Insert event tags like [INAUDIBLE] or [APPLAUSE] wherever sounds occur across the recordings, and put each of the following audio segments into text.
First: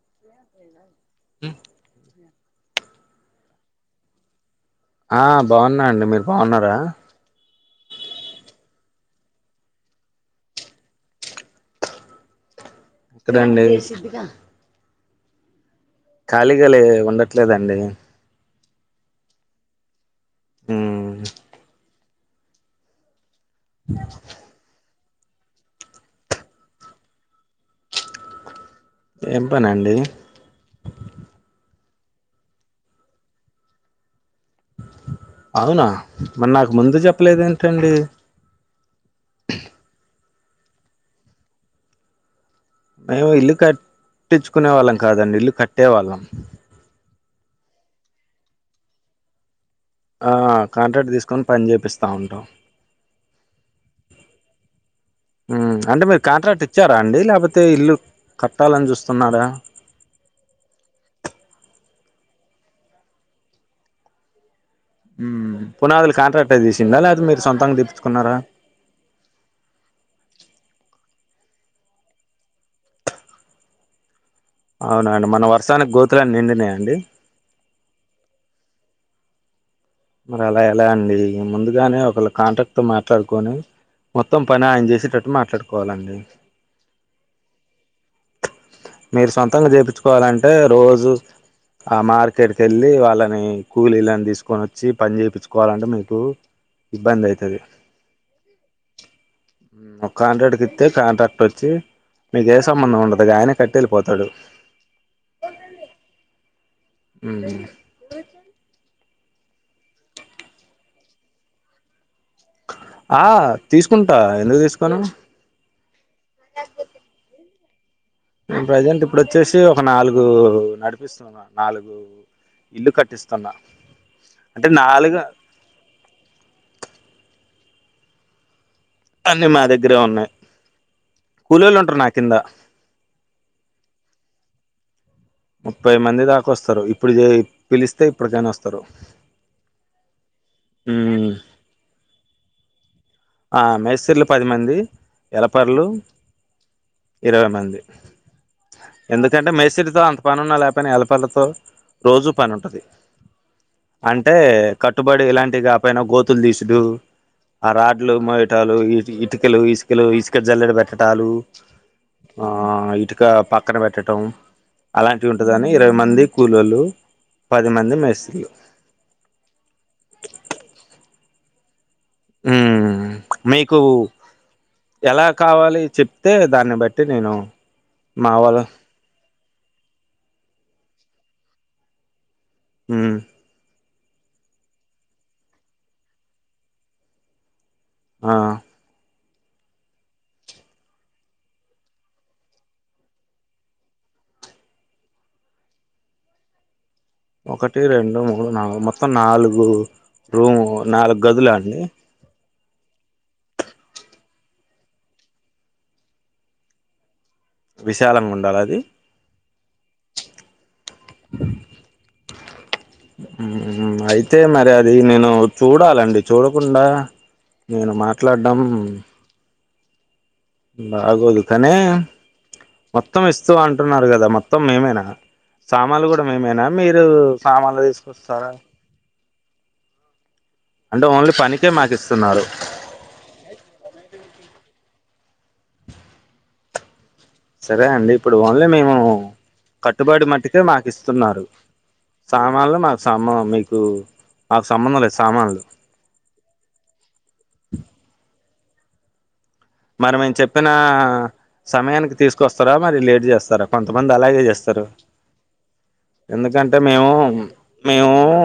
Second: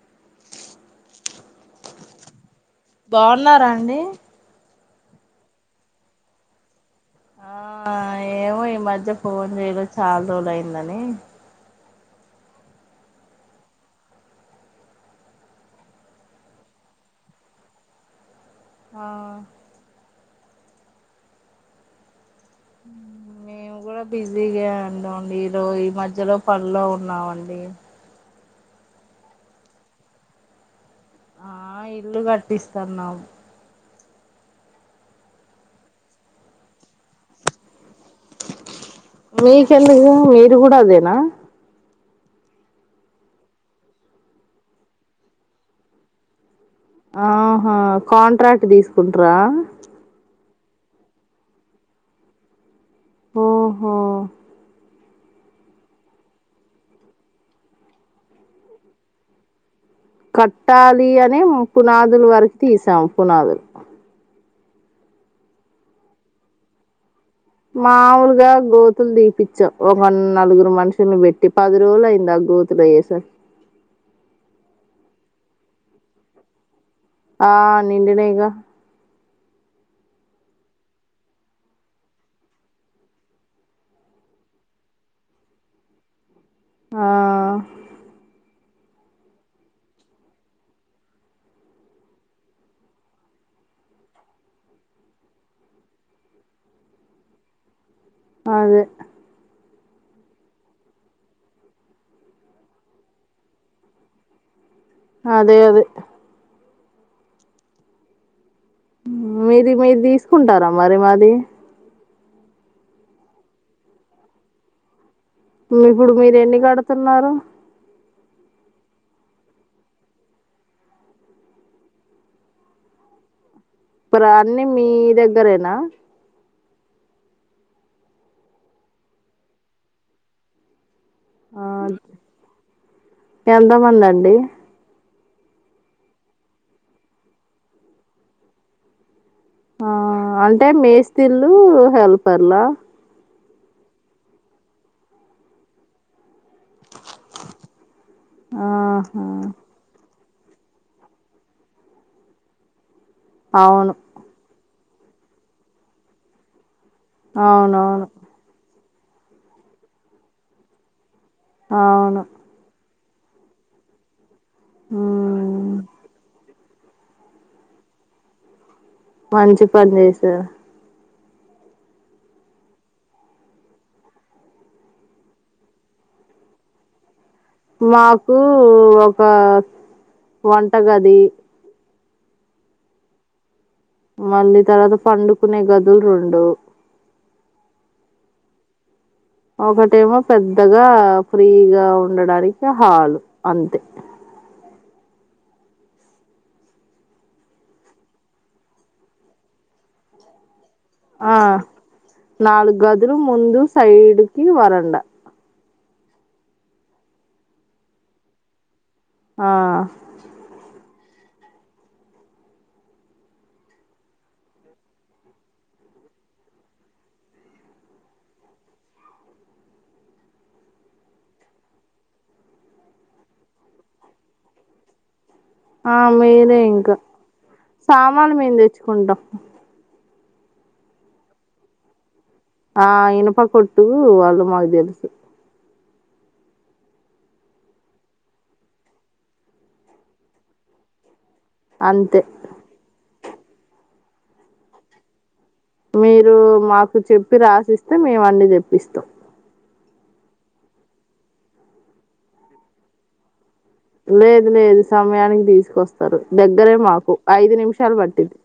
[INAUDIBLE] బాగున్నారా అండి ఆ బాగున్నా అండి మీరు బాగున్నారా ఆ ఏమో ఈ మధ్య ఫోన్ చేయలే చాలా రోజులయిందని ఎక్కడండి ఖాళీగా లే ఉండట్లేదండి ఆ హ మేము కూడా బిజీగా ఉన్నాం అండి ఈ మధ్యలో పనిలో ఉన్నామండి ఏమి పనండి ఆ ఇల్లు కట్టిస్తాన్నాం అవునా మరి నాకు ముందు చెప్పలేదు ఏంటండి మీకెందుకే మీ కూడా అదేనా మేము ఇల్లు కట్టించుకునే వాళ్ళం కాదండి ఇల్లు కట్టే వాళ్ళం ఆహా కాంట్రాక్ట్ తీసుకుంట్రా ఆ కాంట్రాక్ట్ తీసుకొని పని చేపిస్తా ఉంటాం ఓహో అంటే మీరు కాంట్రాక్ట్ ఇచ్చారా అండి లేకపోతే ఇల్లు కట్టాలని చూస్తున్నారా కట్టాలి అనే పునాదులు వరకు తీసాము పునాదులు పునాదులు కాంట్రాక్టర్ రే తీసిండా అది మీ మాములుగా గోతులు దీపచ్చా ఒ నలుగురు మనుషుల్ని పెట్టి పది రోజులయ్యింది అ గోతులు అయ్యే సరికి అవునండి మన వర్షానికి గోతులాన్ని నిండినయండి ఆ నిండినయిగా మరి అలా ఎలా అండి ముందుగానే ఒక కాంట్రాక్ట్ తో మాట్లాడుకొని మొత్తం పని ఆయన చేసేటట్టు మాట్లాడుకోవాలండి ఆ మీరు సొంతంగా చేపించుకోవాలంటే రోజు ఆ మార్కెట్ కి వెళ్ళి వాళ్ళని కూలిళ్ళని తీసుకొని వచ్చి పని చేయించుకోవాలంటే మీకు ఇబ్బంది అయితది అదే ఓ కాంట్రాక్టు ఇత్తే కాంట్రాక్ట్ వచ్చి మీకే సంబంధం ఉండదు ఇగ ఆయనే కట్టెళ్ళిపోతాడు అదే అదే అ మీది మీరు తీసుకుంటారా మరి మాది ఆ తీసుకుంటా ఎందుకు తీసుకోను ఇప్పుడు మీరు ఎన్ని కడుతున్నారు ప్రజెంట్ ఇప్పుడు వచ్చేసి ఒక నాలుగు నడిపిస్తున్నా నాలుగు ఇల్లు కట్టిస్తున్నా ఇప్పుడు అన్ని అంటే మీ నాలుగు దగ్గరేనా అన్ని మా దగ్గరే ఉన్నాయి ఆ కూల్లోళ్ళు ఉంటారు నా కింద ఎంతమంది అండి ముప్పై మంది దాకా వస్తారు ఇప్పుడు పిలిస్తే ఇప్పటికనా వస్తారు ఆ అంటే ఉమ్ మేస్త్రీలు హెల్పర్లా మేసిర్లు పదిమంది ఎలపర్లు ఇరవై మంది ఆహా ఎందుకంటే మేసిరితో అంత పను ఉన్నా లేకపోనా హెల్పరళ్లతో రోజూ పని ఉంటుంది అవును అంటే కట్టుబడి ఇలాంటివి కా పనా గోతులు తీసుడు అవునవును లు మటాలు ఇటుకలు ఇసుకలు ఇసుక జల్లెడి పెట్ట ట్టాలు అవును ఆ ఇటుక పక్కన పెట్టటం అలాంటివి ఉంటుందని మ్మ్ ఇరవై మంది కలోళ్ళు పది మంది మేస్త్రీలు మంచి పని చేసిర్రూ ఉమ్ మీకు ఎలా కావాలి చెప్తే దాన్ని బట్టి నేను మా మాకు వాళ్ళ ఒక వంటగది ఉమ్ మళ్ళీ తర్వాత పండుకునే గదుల్ రెండు ఆ ఒకటేమో పెద్దగా ఫ్రీగా ఉండడానికి హాలు అంతే ఒకటి రెండు మూడు నాలుగు మొత్తం నాలుగు రూము ఆ నాలుగదుల అండి నాలుగు గదులు ముందు సైడ్ కి వరండా విశాలంగా ఉండాల అది ఆ ఉమ్ అయితే మరి అది నేను చూడాలండి చూడకుండా నేను మాట్లాడం బాగోదు కానీ మొత్తం ఇస్తూ అంటున్నారు కదా మొత్తం మేమేనా ఆ సామాన్లు కూడా మీరే మేమేనా ఇంకా మీరు సామాన్లు తీసుకొస్తారా మేము తెచ్చుకుంటాం అంటే ఓన్లీ పనికే మాకు ఇస్తున్నారు ఆ ఇనప్ప కొట్ వాళ్ళు మాక్ తెలుసు సరే అండి ఇప్పుడు ఓన్లీ మేము కట్టుబడి మట్టుకే మాకు ఇస్తున్నారు అంతే సామాన్లు మాకు సంబ మీకు మాకు సంబంధం లేదు సామాన్లు మీరు ఇస్తాం మరి మేమ్ చెప్పిన సమయానికి తీసుకొస్తారా మరి లేట్ చేస్తారా కొంతమంది అలాగే లేదు లేదు చేస్తారు సమయానికి తీసుకొస్తారు దగ్గరే ఎందుకంటే మేము మాకు ఐదు నిమిషాలు మేము పట్టింది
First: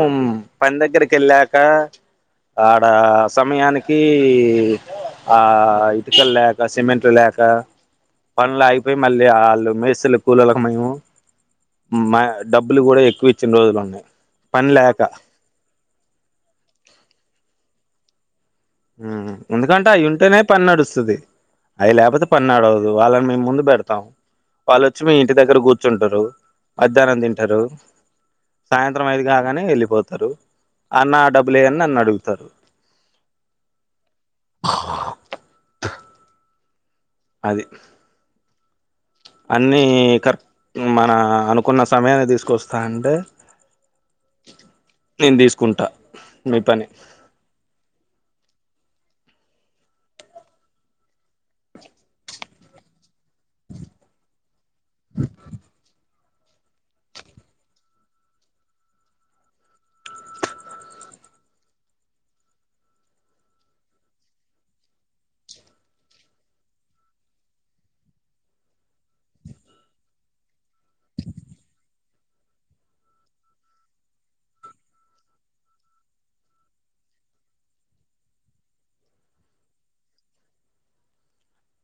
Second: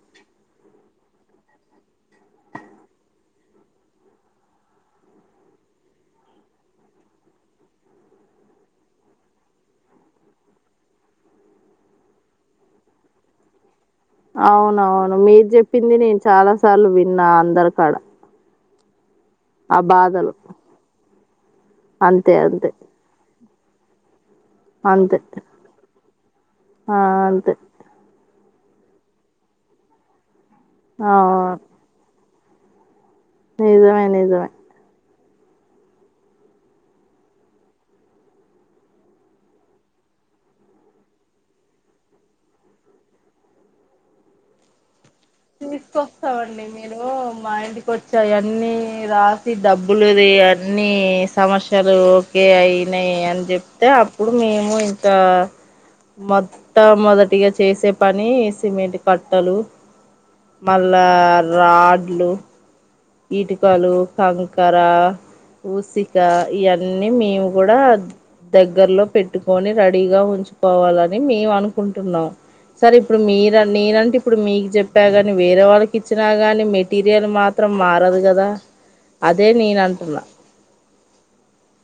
పని దగ్గరక్ కెళ్ళాక ఆడ సమయానికి ఆ ఇటికల్ లేక సిమెట్ లేక పన్లు అయిగీపోయి మళ్ళీ ఆళ్ళు మేస్త్రీలు కోళ్లకు మేము మా డబ్బులు కూడా ఎక్కువ ఇచ్చిన రోజులు కూడా ఉన్నాయి పని లేక అవునవును మీరు చెప్పింది నేను చాలా సార్లు విన్నా అందరికాడ ఉమ్ ఆ ఎందుకంటే బాధలు అయ్యుంటేనే పని నడుస్తది అయి లేకపోతే అంతే అంతే పన్నడువదు వాళ్ళని మేము ముందు పెడతాం వాల్లోచ్చి మీ అంతే ఇంటి దగ్గర కూర్చుంటరు ఆ మధ్యాహ్నం అంతే తింటరు సాయంత్రం ఐదు కాగానే వెళ్ళిపోతరు అన్న ఆ డబ్బులుయని అన్ను అడుగుతరు నిజమే నిజమే అది అన్నీ కర్ మన అనుకున్న సమయనికి తీసుకొస్తా అంటే నేను తీసుకుంటా మీ తీసుకొస్తామండి పని మీరు మా ఇంటికొచ్చి ఆయన్ని రాసి డబ్బులుది అన్ని సమస్యలు ఓకే అయినాయి అని చెప్తే అప్పుడు మేము ఇంకా మొట్టమొదటిగా చేసే పని సిమెంట్ కట్టలు మళ్ళా రాడ్లు ఇటికలు కంకర ఊసిక ఇయన్నీ మేము కూడా దగ్గర్లో పెట్టుకొని రెడీగా ఉంచుకోవాలని మేము అనుకుంటున్నాం. సరే ఇప్పుడు మీరు నేనంటే ఇప్పుడు మీకు చెప్పా కాని వేరే వాళ్ళకి ఇచ్చినా గాని మెటీరియల్ మా త్రం మారదు కదా అదే నేన అంటున్నా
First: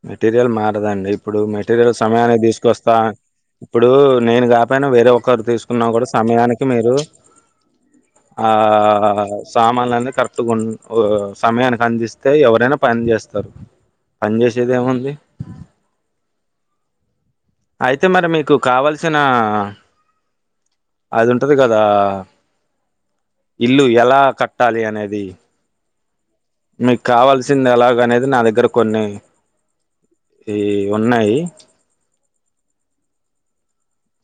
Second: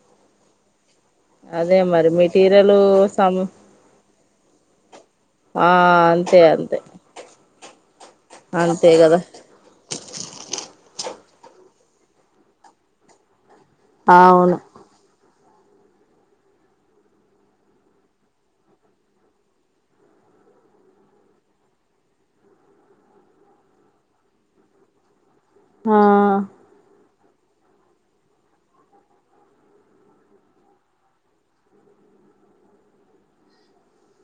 మెటీరియల్ మారదండి. ఇప్పుడు అదే మెటీరియల్ మరి సమయాన్ని మెటీరియల్ తీసుకొస్తా సం ఇప్పుడు నేను కాపోయినా వేరే ఒకరు ఆ తీసుకున్నా కూడా అంతే సమయానికి అంతే మీరు ఆ అంతే కదా సామాన్లలను కరక్ట్ గున్ ఓ సమయానికి అందిస్తే ఎవరైనా పని చేస్తారు ఆవును ఇది అయితే మరి మీకు కావల్సిన అదు ఉంటది కదా ఇల్లు ఎలా కట్టాలి అనేది ఆ మీకు కావాల్సింది ఎలాగ అనేది నా దగ్గర కొన్ని ఈ ఉన్నాయి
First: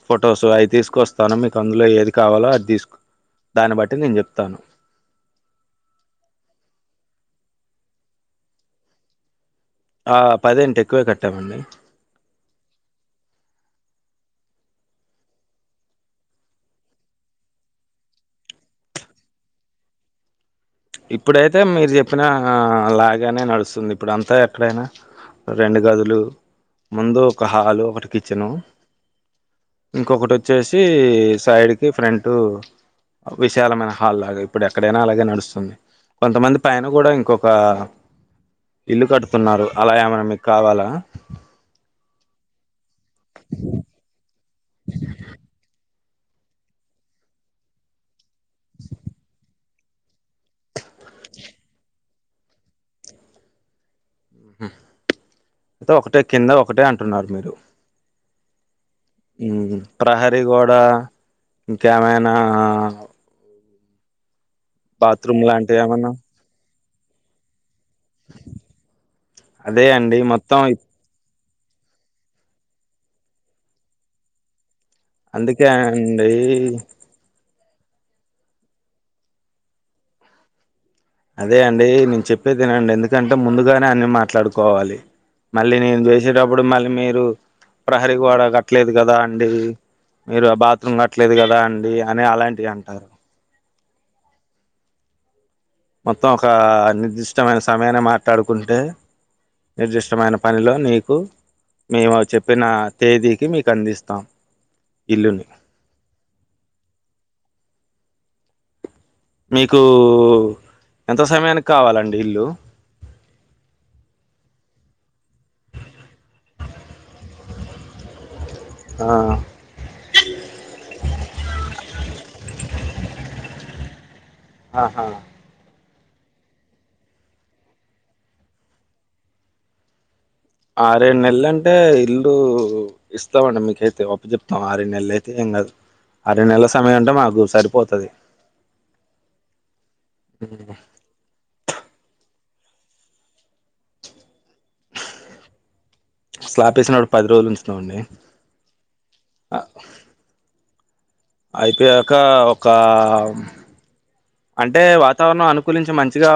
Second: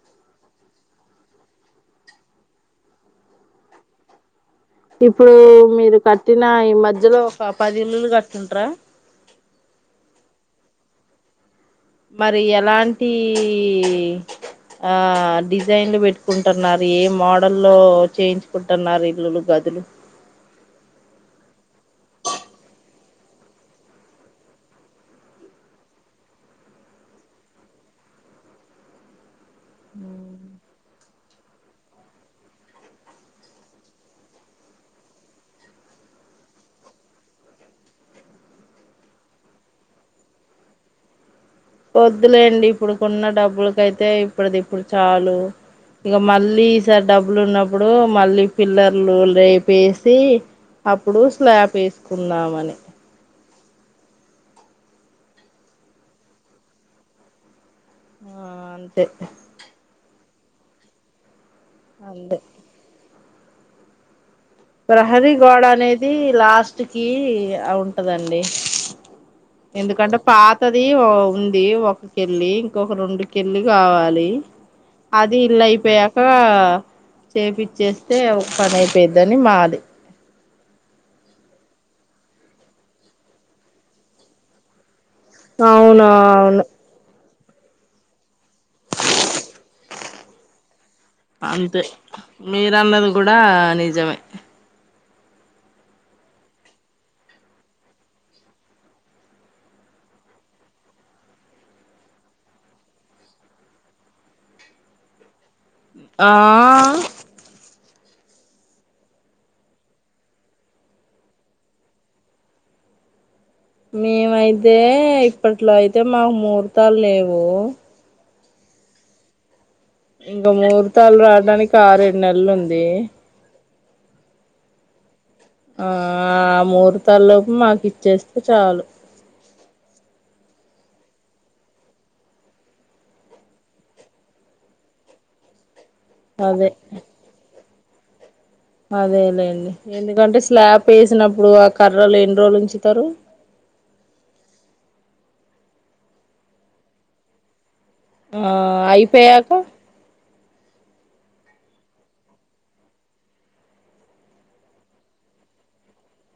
ఫొటోస్ అయి తీసుకుస్తాను. మీకు అందులో ఏది కావాలో అది తీసుకు దాన్ని బట్టి నేను చెప్తాను. ఇప్పుడు మీరు కట్టిన ఈ మధ్యలో ఒక పది ఇల్లులు కట్టింటర ఆ పదేంటి ఎక్కువే కట్టామండి. మరి ఎలాంటి ఆ డిజైన్లు పెట్టుకుంటున్నారు ఏ మోడల్లో చేయించుకుంటున్నారు ఇల్లులు గదులు ఇప్పుడైతే మీరు చెప్పినా లాగానే నడుస్తుంది ఇప్పుడు అంతా ఎక్కడైనా రెండు గదులు ముందు ఒక హాలు ఒకటి కిచెను ఇంకొకటి వచ్చేసి సైడ్కి ఫ్రంట్ విశాలమైన హాల్ లాగా ఇప్పుడు ఎక్కడైనా అలాగే నడుస్తుంది. కొంతమంది పైన కూడా ఇంకొక ఇల్లు కట్తున్నారు అలా ఏమైనా మీకు కావాలా? పొద్దులేండి ఇప్పుడు కొన్న డబ్బులకైతే ఇప్పుడుది ఇప్పుడు చాలు ఇగ మళ్ళీ ఈసారి డబ్బులు ఉన్నప్పుడు మళ్ళీ పిల్లర్లు రేపు వేసి అప్పుడు స్లాబ్ వేసుకున్నామని ఉ ఒకటే కింద ఒకటే అంటున్నారు మీరు ఆ అంతే ఉహు ప్రహరి గోడా ఇంకేమైనా అంతే ప్రహరి బాత్రూమ్ గోడ లాంటివి ఏమన్నా అనేది లాస్ట్ టుకి ఆ ఉంటదండి అదే ఎందుకంటే అండి మొత్తం పాతది ఇప్- ఓమ్ ఇది ఒక కెళ్ళి ఇంకొక రెండు కెళ్ళి కావాలి అది ఇల్లు అందుకే అయిపోయాక అండి చేపి చేస్తే ఒక పది అయిపోయిద్దని మాది అదే అండి నేను చెప్పేది వినండి ఎందుకంటే ముందుగానే అన్ని మాట్లాడుకోవాలి. మళ్ళీ నేను అవును చేసేటప్పుడు అవును మళ్ళీ మీరు ప్రహరి గోడ కట్టలేదు కదా అండి. మీరు అబాత్ అంతే అంటారు మీరన్నది కూడా నిజమే. మొత్తం ఒక నిర్దిష్టమైన సమయాన్ని మాట్లాడుకుంటే నిర్దిష్టమైన పనిలో నీకు మేము చెప్పిన తేదీకి మీకు అందిస్తాం ఇల్లుని ఆ మీకు ఎంత సమయానికి కావాలండి ఇల్లు మేమైతే ఇప్పట్లో అయితే మాకు ముహూర్తాలు లేవు. ఆ ఇంకా ముహూర్తాలు రావడానికి ఆరేడు నెల్లు ఉంది. ఆహా ఆ ఆ ముహూర్తలోపు మాకు ఇచ్చేస్తే చాలు. ఆరేడు నెల్లు అంటే ఇల్లు ఇస్తామండి మీకైతే ఒప్పజెప్తం ఆరేడు నెల్లు అయితే ఆరేడు నెల్లు అదే సమయం అంటే మాకు సరిపోతది. అదేలేండి ఎందుకంటే స్లాప్ వేసినప్పుడు ఆ కర్రలు ఎన్ని రోజులు ఉంచుతారు. స్లాపు వేసినప్పుడు పది రోజులు ఉంచు ఆ అయిపోయాక అయిపోయాక ఒక అంటే వాతావరణం అనుకూలించి మంచిగా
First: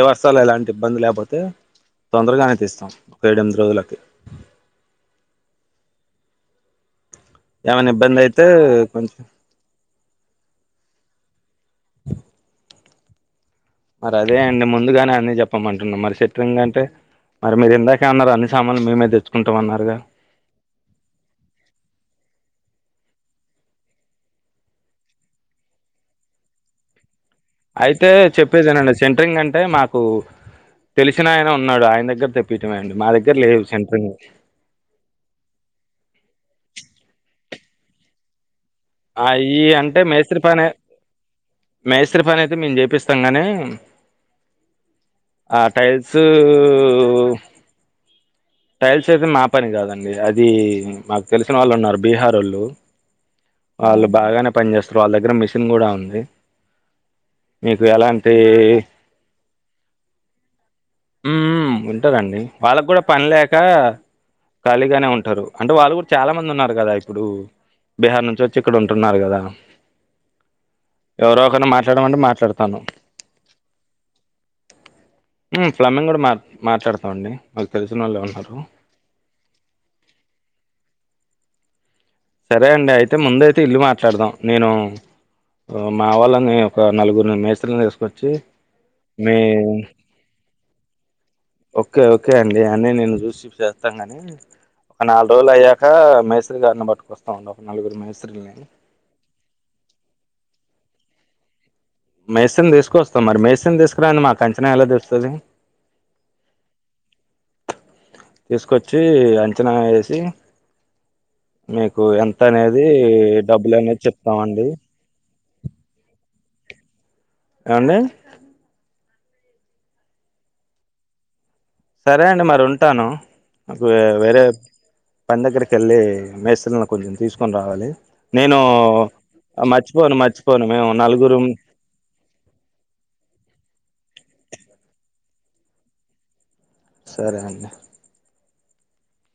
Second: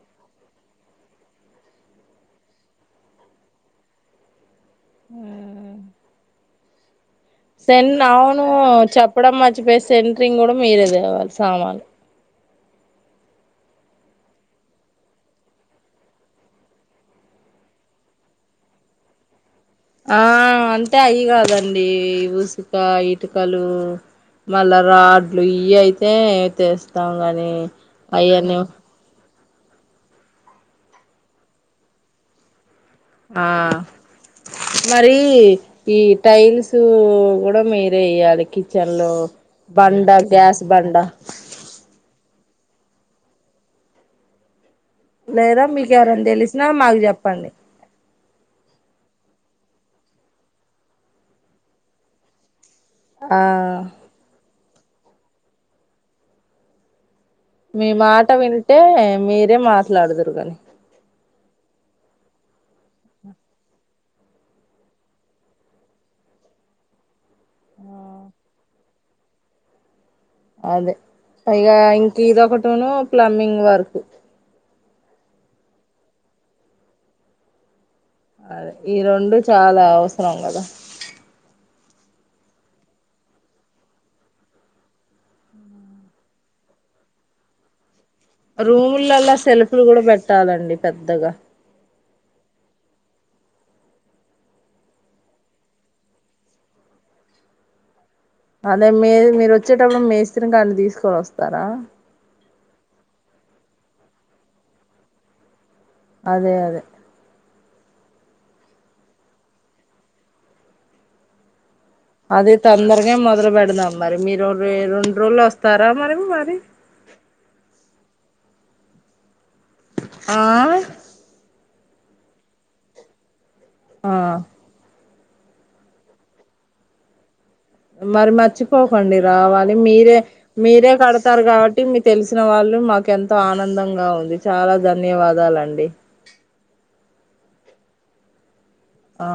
ఏవస్త ఎలాంటి ఇబ్బంది లేకపోతే తొందరగానే తీస్తాం ఒక ఏడు ఎనిమిది రోజులకి హ్మ్మ్ సెం ఏమైనా ఇబ్బంది అవును అయితే కొంచెం చెప్పడం మర్చిపోయా సెంట్రింగ్ కూడా మీరే తేవాలీ సామాన్ మరి అదే అండి ముందుగానే అన్న చెప్పమంటున్నాం మరి సెంట్రింగ్ అంటే మరి మీరు ఇందాకే అన్నారు అన్ని సామానులు మేమే తెచ్చుకుంట ఆ అంటే అయి కాదండి ఊసి ఇకా ఇటుకలు మళ్ళా రాడ్లు ఇయ్యి అయితే తెస్తాం. గానీ అయితే అయ్యను చెప్పేదినండి సెంటరింగ్ అంటే మాకు తెలిసిన ఆయన ఉన్నాడు ఆయన దగ్గర తెప్పి ఆ మరి ఈ టైల్స్ మీరే వేయ్యాలి కిచెన్ లో అయి అంటే బండ మేస్త్రి గ్యాస్ పని బండ మేస్త్రి పని అయితే మేము చేపిస్తాం గానీ ఆ లేదా మీకు టైల్స్ ఎవరైనా తెలిసినా మాకు చెప్పండి టైల్స్ అయితే మా పని కాదండి అది మాకు తెలిసిన వాళ్ళు ఉన్నారు బీహారోళ్ళు. ఆ వాళ్ళు అవునా? బాగానే పని చేస్తారు వాళ్ళ దగ్గర మిషన్ కూడా ఉంది. మీకు మీ మాట ఎలాంటి వింటే మీరే మాట్లాడదురు కాని ఉం ఉంటదండి వాళ్ళకి కూడా పని లేక ఖాళీగానే ఉంటారు అంటే వాళ్ళు కూడా చాలా మంది ఉన్నారు కదా ఇప్పుడు బీహార్ నుంచి వచ్చి ఇక్కడ ఉంటున్నారు కదా అదే ఎవరో ఒకరు ఇగ ఇంక మాట్లాడమంటే మాట్లాడతాను ఇదొకటిను ప్లంబింగ్ వర్క్ హ్మ్మ్ ప్లంబింగ్ కూడా మా మాట్లాడతాం అండి ఒకే అదే ఈ రెండు చాలా అవసరం కదా. సరే అండి అయితే ముందయితే ఇల్లు మాట్లాడదాం నేను మా వాళ్ళని ఒక నలుగురు మేస్త్రిలను తీసుకు రూములల్ల సెల్పులు కూడా పెట్టాలండి పెద్దగా ఓకే ఓకే అండి అన్ని నేను చూసి చేస్తాం గానీ ఒక నాలుగు రోజులు అయ్యాక మేస్రి గారిని పట్టుకొస్తామండి ఒక నలుగురు మేస్ అదే మే మీరు వచ్చేటప్పుడు మేస్రిని గాని తీసుకొని వస్తారా మెస్సిన్ తీసుకుస్తాం మరి మెసిన్ తీసుకురాంది మాకు అంచనా ఎలా తెలుస్తది అదే అదే తీసుకొచ్చి అంచనా వేసి మీకు ఎంత అదే అనేది తొందరగా మొదలు డబ్బులు పెడదాం అనేది మరి మీరు చెప్తామండి రెండు రోజులు వస్తారా మరి మరి ఏవండీ ఆ సరే అండి మరి ఉంటాను నాకు వే వేరే ఆ పని దగ్గరకి వెళ్ళి మేస్రిలను కొంచెం తీసుకు మరి మర్చిపోకండి రావాలి మీరే మర్చిపోను మర్చిపోను మేము మీరే కడతారు నలుగురం కాబట్టి మీ తెలిసిన వాళ్ళు రు మాకెంతో ఆనందంగా ఉంది చాలా ధన్యవాదాలండి సరే అండి ఆ